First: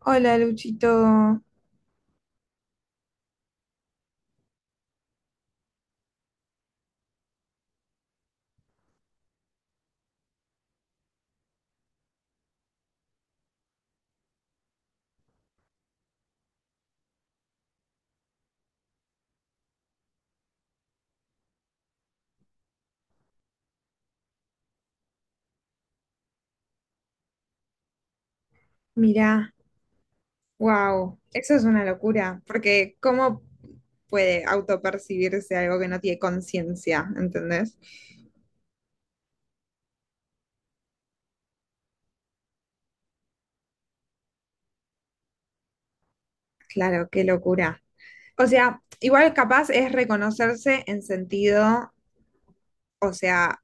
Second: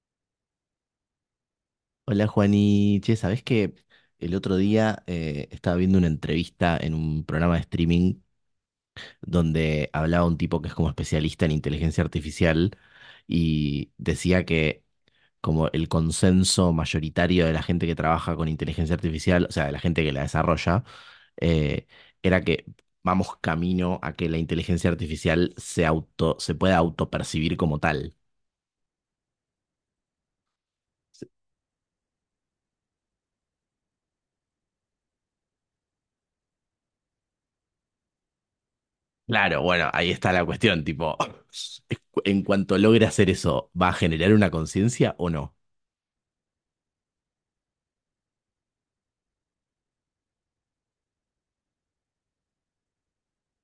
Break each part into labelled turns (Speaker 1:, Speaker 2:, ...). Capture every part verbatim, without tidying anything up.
Speaker 1: Hola, Luchito.
Speaker 2: Hola Juani, che, ¿sabés que el otro día eh, estaba viendo una entrevista en un programa de streaming donde hablaba un tipo que es como especialista en inteligencia artificial y decía que como el consenso mayoritario de la gente que trabaja con inteligencia artificial, o sea, de la gente que la desarrolla, eh, era que vamos camino a que la inteligencia artificial se auto, se pueda autopercibir como tal.
Speaker 1: Mirá, wow, eso es una locura, porque ¿cómo puede autopercibirse algo que no tiene conciencia? ¿Entendés?
Speaker 2: Claro, bueno, ahí está la cuestión, tipo, en cuanto logre hacer eso, ¿va a generar una conciencia o no?
Speaker 1: Claro, qué locura. O sea, igual capaz es reconocerse en sentido, o sea,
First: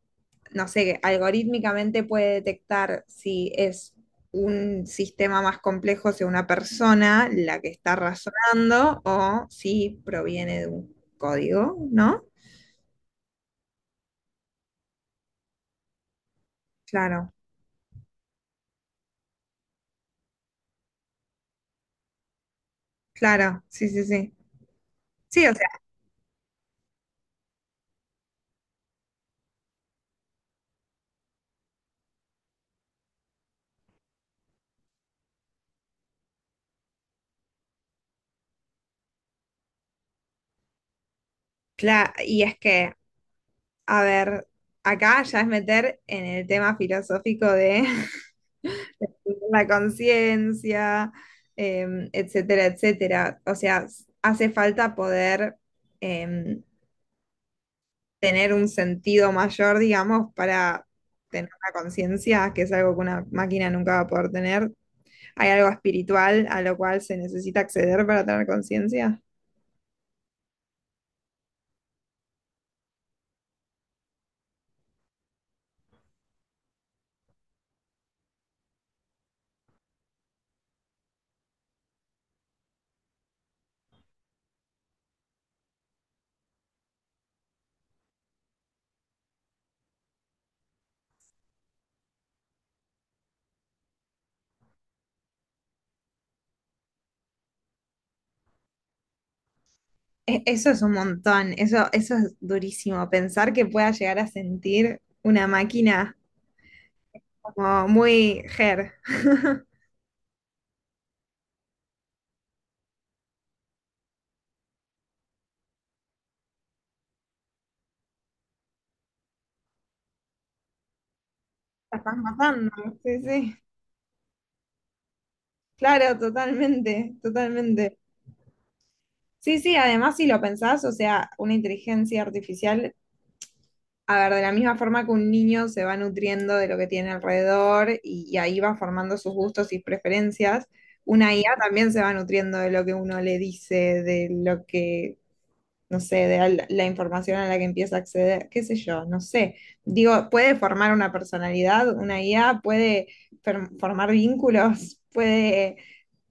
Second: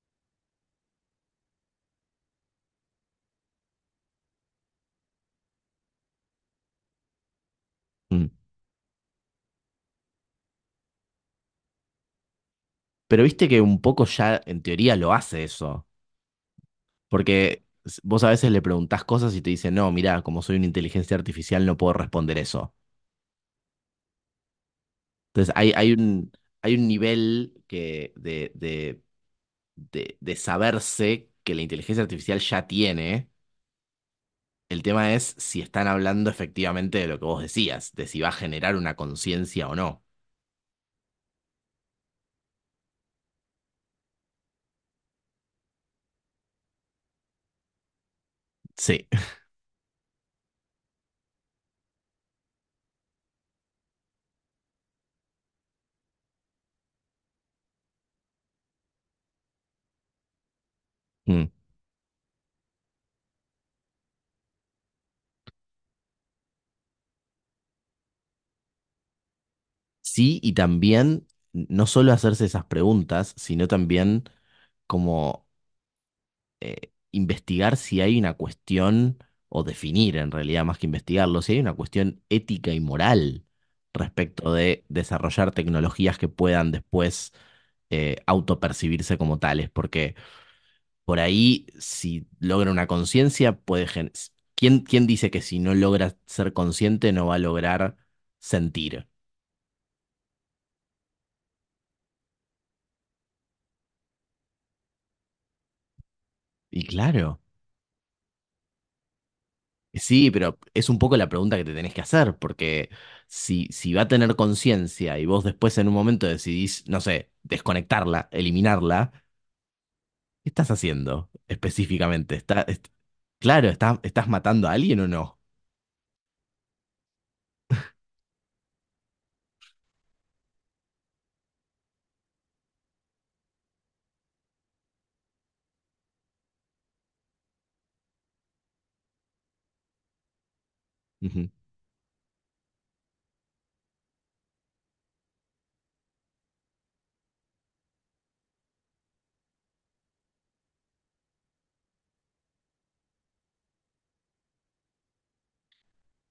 Speaker 1: no sé, que algorítmicamente puede detectar si es un sistema más complejo, si una persona la que está
Speaker 2: Mm.
Speaker 1: razonando o si proviene de un código, ¿no?
Speaker 2: Pero viste que un poco ya en teoría lo hace eso,
Speaker 1: Claro.
Speaker 2: porque s- vos a veces le preguntás cosas y te dicen, no, mira, como soy una inteligencia artificial no puedo responder eso.
Speaker 1: Claro, sí, sí, sí. Sí,
Speaker 2: Entonces
Speaker 1: o sea,
Speaker 2: hay, hay un, hay un nivel que de, de, de, de saberse que la inteligencia artificial ya tiene. El tema es si están hablando efectivamente de lo que vos decías, de si va a generar una conciencia o no.
Speaker 1: claro, y es que, a ver, acá ya es meter en el tema filosófico de
Speaker 2: Sí.
Speaker 1: la conciencia, em, etcétera, etcétera. O sea, s- hace falta poder em, tener un sentido mayor, digamos, para
Speaker 2: Mm.
Speaker 1: tener una conciencia, que es algo que una máquina nunca va a poder tener. ¿Hay algo espiritual a lo cual se necesita acceder para tener conciencia?
Speaker 2: Sí, y también no solo hacerse esas preguntas, sino también como eh, investigar si hay una cuestión, o definir en realidad más que investigarlo, si hay una cuestión ética y moral respecto de desarrollar tecnologías que puedan después eh, autopercibirse como tales, porque por ahí si logra una conciencia, puede... gen- ¿Quién, quién dice que si no logra ser consciente no va a lograr sentir?
Speaker 1: E- Eso es un montón, eso, eso es durísimo, pensar que pueda llegar a sentir una máquina
Speaker 2: Y claro.
Speaker 1: como muy her.
Speaker 2: Sí, pero es un poco la pregunta que te tenés que hacer, porque si, si va a tener conciencia y vos después en un momento decidís, no sé, desconectarla, eliminarla, ¿qué estás haciendo
Speaker 1: La estás
Speaker 2: específicamente? Está,
Speaker 1: matando,
Speaker 2: est-
Speaker 1: sí, sí.
Speaker 2: claro, está- ¿estás matando a alguien o no?
Speaker 1: Claro, totalmente, totalmente. Sí, sí, además si lo pensás, o sea, una inteligencia artificial. A ver, de la misma forma que un niño se va nutriendo de lo que tiene alrededor y, y ahí va formando sus gustos y preferencias, una
Speaker 2: Ujú,
Speaker 1: I A también se va nutriendo de lo que uno le dice, de lo que, no sé, de la, la información a la que empieza a acceder, qué sé yo, no sé. Digo, puede formar una personalidad, una I A puede fer- formar vínculos, puede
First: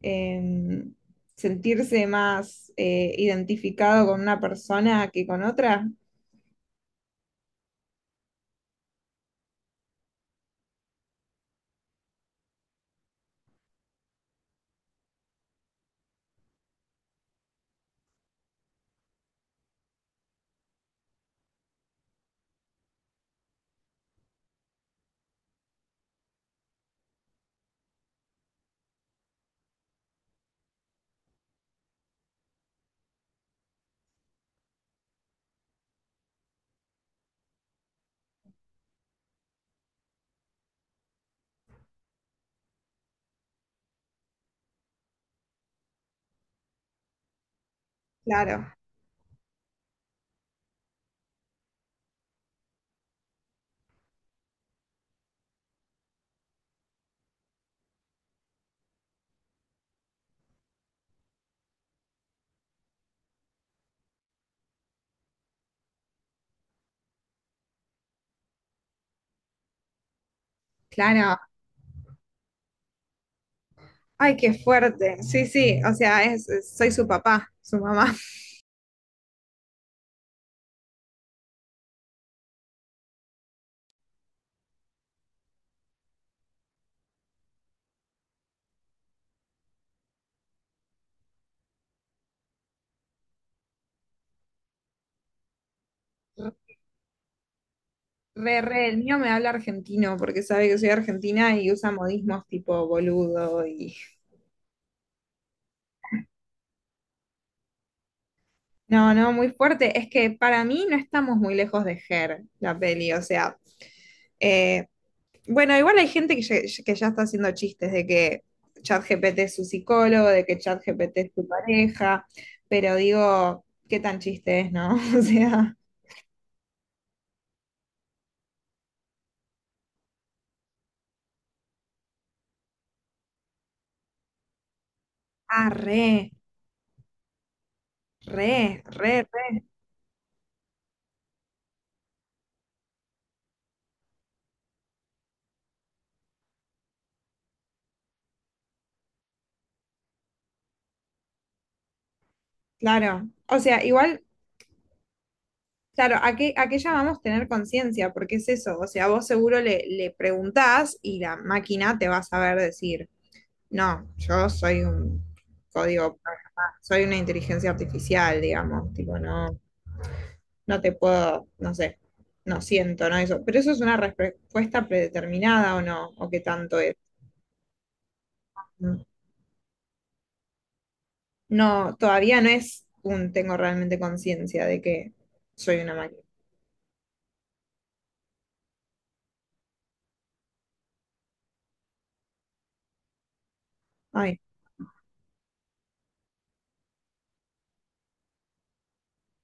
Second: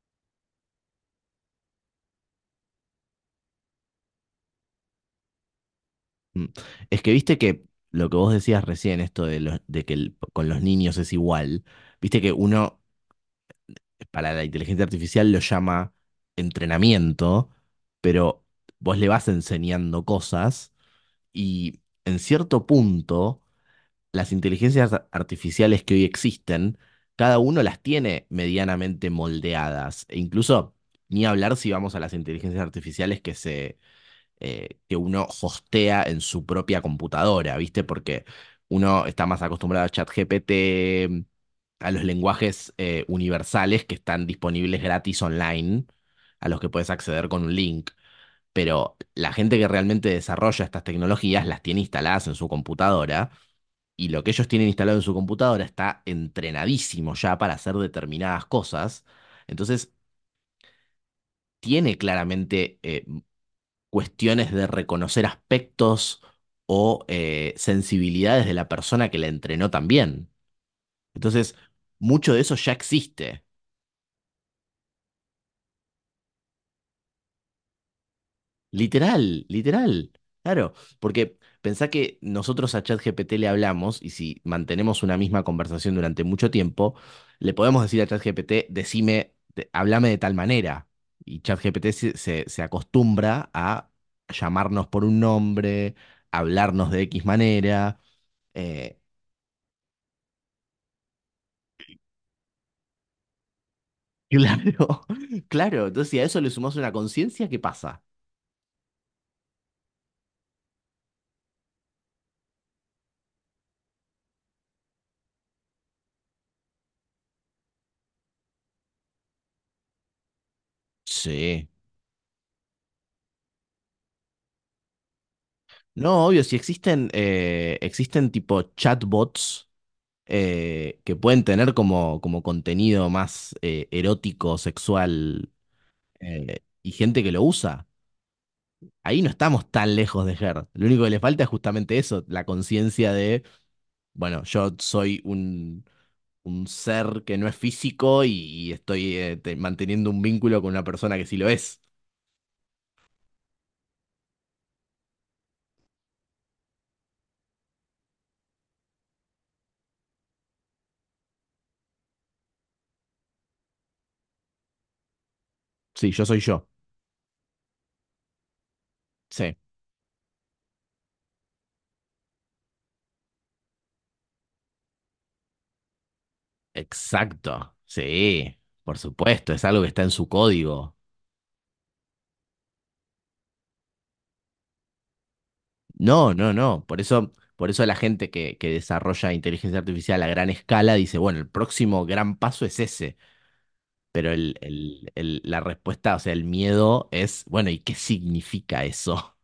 Speaker 1: em, sentirse más eh, identificado con una persona que con otra.
Speaker 2: mm. Es que viste que lo que vos decías recién, esto de, los- de que el- con los niños es igual, viste que uno para la inteligencia artificial lo llama entrenamiento, pero vos le vas enseñando cosas. Y en cierto punto, las inteligencias ar- artificiales que hoy existen, cada uno las tiene medianamente moldeadas. E incluso, ni hablar si vamos a las inteligencias artificiales que se, eh, que uno hostea en su propia computadora, ¿viste? Porque uno está más acostumbrado a ChatGPT, a los lenguajes eh, universales que están disponibles gratis online, a los que puedes acceder con un link,
Speaker 1: Claro,
Speaker 2: pero la gente que realmente desarrolla estas tecnologías las tiene instaladas en su computadora y lo que ellos tienen instalado en su computadora está entrenadísimo ya para hacer determinadas cosas. Entonces, tiene claramente eh, cuestiones de reconocer aspectos o eh, sensibilidades de la persona que la entrenó también.
Speaker 1: claro.
Speaker 2: Entonces, mucho de eso ya existe.
Speaker 1: Ay, qué fuerte. Sí, sí, o sea, es, es- soy su papá, su mamá.
Speaker 2: Literal, literal. Claro, porque pensá que nosotros a ChatGPT le hablamos y si mantenemos una misma conversación durante mucho tiempo, le podemos decir a ChatGPT, decime, te- háblame de tal manera. Y ChatGPT se, se, se acostumbra a llamarnos por un nombre, hablarnos de X manera.
Speaker 1: Re, re, el
Speaker 2: eh,
Speaker 1: mío me habla argentino porque sabe que soy argentina y usa modismos tipo boludo y...
Speaker 2: claro, claro. Entonces, si a eso le sumamos una conciencia, ¿qué pasa?
Speaker 1: No, no, muy fuerte. Es que para mí no estamos muy lejos de Her, la peli, o sea... eh, bueno, igual hay gente que ya, que ya está haciendo chistes de que ChatGPT es su psicólogo, de que ChatGPT es tu
Speaker 2: Sí.
Speaker 1: pareja, pero digo, qué tan chiste es, ¿no? O sea...
Speaker 2: No, obvio, si existen, eh, existen tipo chatbots eh, que pueden tener como, como contenido más eh, erótico, sexual,
Speaker 1: Ah, re,
Speaker 2: eh, y gente que lo usa.
Speaker 1: re,
Speaker 2: Ahí
Speaker 1: re.
Speaker 2: no estamos tan lejos de Her. Lo único que le falta es justamente eso, la conciencia de, bueno, yo soy un, un ser que no es físico y, y estoy eh, te- manteniendo un vínculo con una persona que sí lo es.
Speaker 1: Claro, o sea, igual, claro, ¿a qué, a qué llamamos tener conciencia? Porque es eso, o sea, vos seguro le, le preguntás y la máquina te va a saber decir, no, yo soy un
Speaker 2: Sí,
Speaker 1: código
Speaker 2: yo soy yo.
Speaker 1: programado, soy una inteligencia artificial, digamos, tipo,
Speaker 2: Sí.
Speaker 1: no, no te puedo, no sé, no siento, no eso, pero eso es una respuesta predeterminada o no, o qué tanto es.
Speaker 2: Exacto. Sí, por
Speaker 1: Mm.
Speaker 2: supuesto, es algo que está en su código.
Speaker 1: No, todavía no es un tengo realmente conciencia de que soy una máquina.
Speaker 2: No, no, no. Por eso, por eso la gente que, que desarrolla inteligencia artificial a gran escala dice, bueno, el próximo gran paso es ese. Pero
Speaker 1: Ay.
Speaker 2: el, el- el- la respuesta, o sea, el miedo es, bueno, ¿y qué significa eso?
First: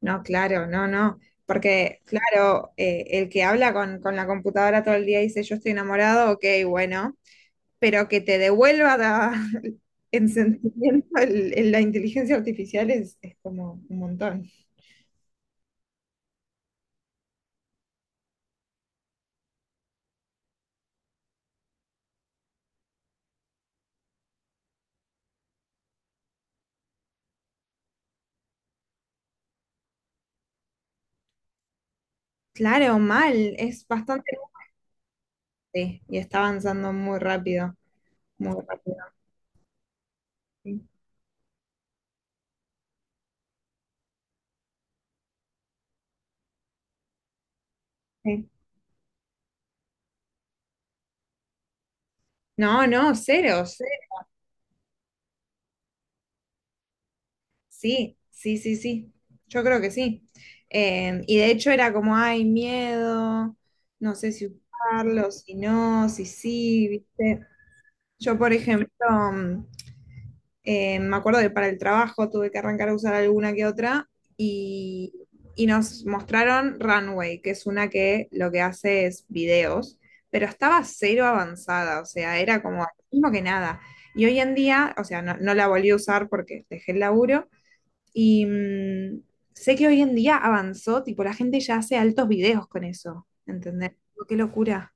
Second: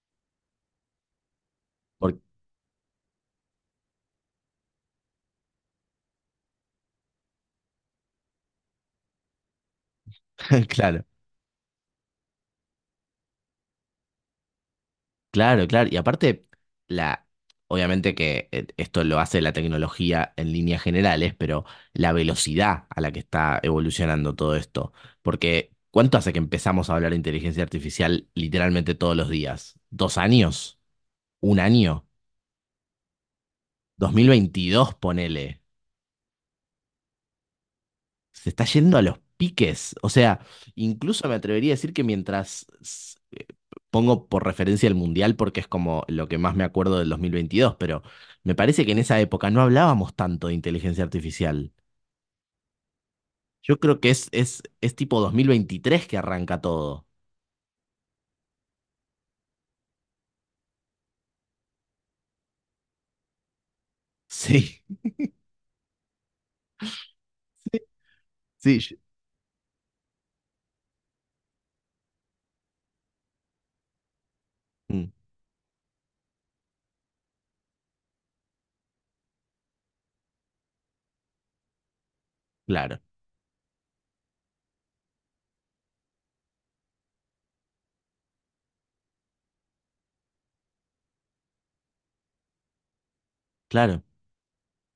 Speaker 1: No, claro, no, no. Porque,
Speaker 2: Porque,
Speaker 1: claro, eh, el que habla con, con la computadora todo el día y dice yo estoy enamorado, ok, bueno, pero que te devuelva la- en
Speaker 2: claro,
Speaker 1: sentimiento el- el- la inteligencia artificial es, es como un montón.
Speaker 2: claro, claro. Y aparte, la, obviamente que eh, esto lo hace la tecnología en líneas generales, pero la velocidad a la que está evolucionando todo esto. Porque, ¿cuánto hace que empezamos a hablar de inteligencia artificial literalmente todos los días? ¿Dos años? Un año,
Speaker 1: Claro, mal, es
Speaker 2: dos mil
Speaker 1: bastante
Speaker 2: veintidós ponele,
Speaker 1: sí, y está avanzando muy rápido,
Speaker 2: se
Speaker 1: muy
Speaker 2: está
Speaker 1: rápido.
Speaker 2: yendo a los piques. O sea,
Speaker 1: Sí,
Speaker 2: incluso me atrevería a decir que mientras s- eh, pongo por referencia el Mundial porque es como lo que más me acuerdo del dos mil veintidós, pero
Speaker 1: sí.
Speaker 2: me parece que en esa época no hablábamos tanto de inteligencia artificial.
Speaker 1: No, no, cero,
Speaker 2: Yo
Speaker 1: cero.
Speaker 2: creo que es, es, es tipo dos mil veintitrés que arranca todo.
Speaker 1: Sí, sí, sí, sí. Yo creo que sí. Eh, y de hecho era como, ay, miedo, no sé si
Speaker 2: Sí,
Speaker 1: usarlo, si no, si sí, ¿viste? Yo, por
Speaker 2: sí,
Speaker 1: ejemplo,
Speaker 2: yo-
Speaker 1: mm, eh, me acuerdo que para el trabajo tuve que arrancar a usar alguna que otra
Speaker 2: mm,
Speaker 1: y, y nos mostraron Runway, que es una que lo que hace es videos, pero estaba cero avanzada, o sea, era como lo
Speaker 2: claro,
Speaker 1: mismo que nada. Y hoy en día, o sea, no, no la volví a usar porque dejé el laburo y mm, sé que hoy en día avanzó, tipo, la gente ya hace altos videos con eso, ¿entendés?
Speaker 2: claro.
Speaker 1: Tipo, qué locura.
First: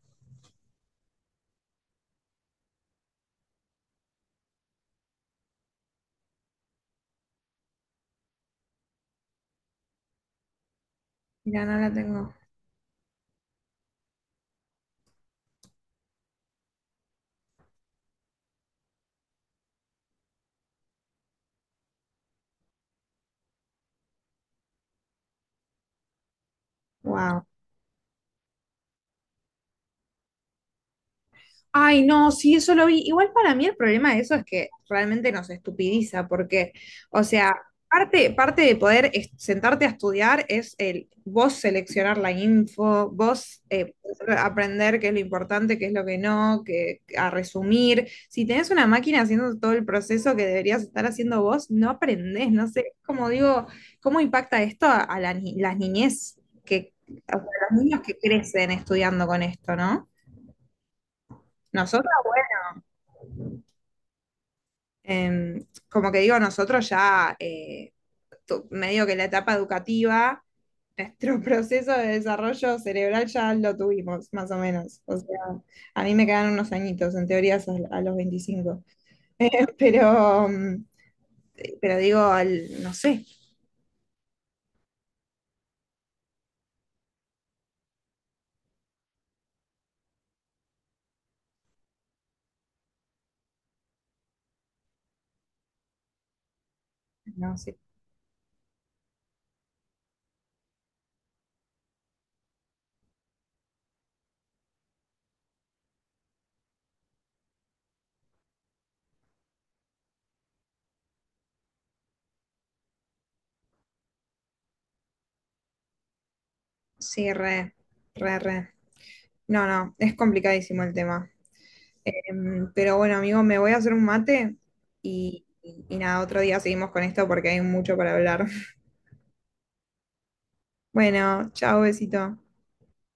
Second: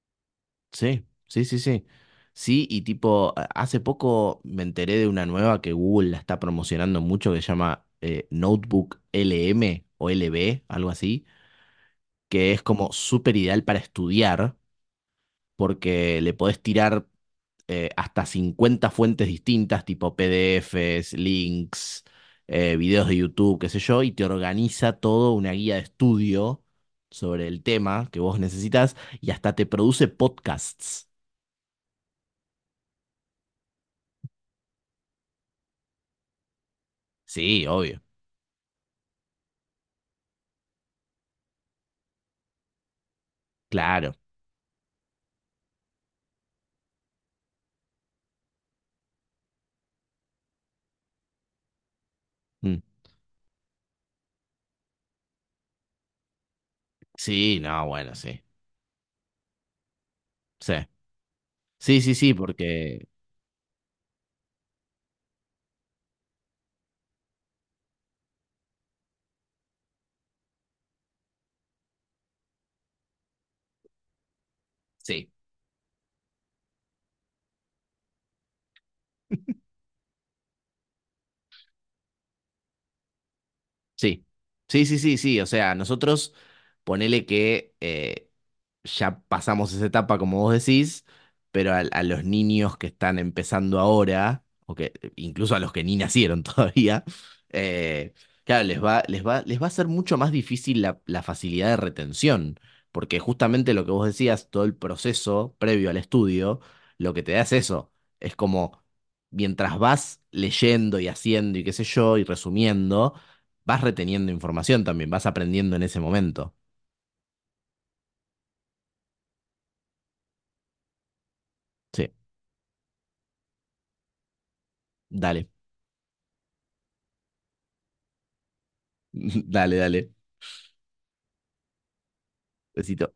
Speaker 2: Sí, sí, sí, sí. Sí, y tipo, a- hace poco me enteré de una nueva que Google la está promocionando mucho que se llama eh, Notebook L M o L B algo así,
Speaker 1: Mira, no la tengo.
Speaker 2: que es como súper ideal para estudiar porque le podés tirar eh, hasta cincuenta fuentes distintas, tipo P D Fs, links, eh, videos de YouTube, qué sé yo, y te organiza todo una guía de estudio
Speaker 1: Wow.
Speaker 2: sobre el tema que vos necesitas y hasta te produce podcasts.
Speaker 1: Ay, no, sí, eso lo vi. Igual para mí el problema de eso es que realmente nos estupidiza, porque, o sea,
Speaker 2: Sí, obvio.
Speaker 1: parte, parte de poder es- sentarte a estudiar es el vos seleccionar la info, vos eh,
Speaker 2: Claro.
Speaker 1: aprender qué es lo importante, qué es lo que no, que, a resumir. Si tenés una máquina haciendo todo el proceso que deberías estar haciendo vos, no aprendés, no
Speaker 2: Mm.
Speaker 1: sé, como digo, ¿cómo impacta esto a, a la ni- las niñez que, a
Speaker 2: Sí,
Speaker 1: los
Speaker 2: no,
Speaker 1: niños
Speaker 2: bueno,
Speaker 1: que
Speaker 2: sí.
Speaker 1: crecen estudiando con esto, ¿no?
Speaker 2: Sí, sí,
Speaker 1: Nosotros.
Speaker 2: sí, sí, porque...
Speaker 1: Em, como que digo, nosotros ya, eh, tu- medio que la etapa educativa, nuestro proceso de desarrollo cerebral ya lo tuvimos, más o menos. O sea,
Speaker 2: Sí.
Speaker 1: a mí me quedan unos añitos, en teoría es a, a los veinticinco. Pero, mm, pero digo, al- no sé,
Speaker 2: Sí, sí, sí, sí, sí. O sea, nosotros ponele que eh, ya pasamos esa etapa, como vos decís, pero al- a, los niños que están empezando ahora, o que incluso a los que ni nacieron todavía,
Speaker 1: no sé.
Speaker 2: eh, claro, les va, les va, les va a ser mucho más difícil la, la facilidad de retención, porque justamente lo que vos decías, todo el proceso previo al estudio, lo que te da es eso. Es como, mientras vas leyendo y haciendo y qué sé yo, y resumiendo vas reteniendo información también, vas aprendiendo en ese momento.
Speaker 1: Sí, re, re, re. No, no, es complicadísimo el tema.
Speaker 2: Sí,
Speaker 1: Em, pero bueno, amigo, me voy a hacer un mate y,
Speaker 2: dale,
Speaker 1: y y nada, otro día seguimos con esto porque hay mucho para hablar.
Speaker 2: dale, dale.
Speaker 1: Bueno, chao, besito.
Speaker 2: Besito.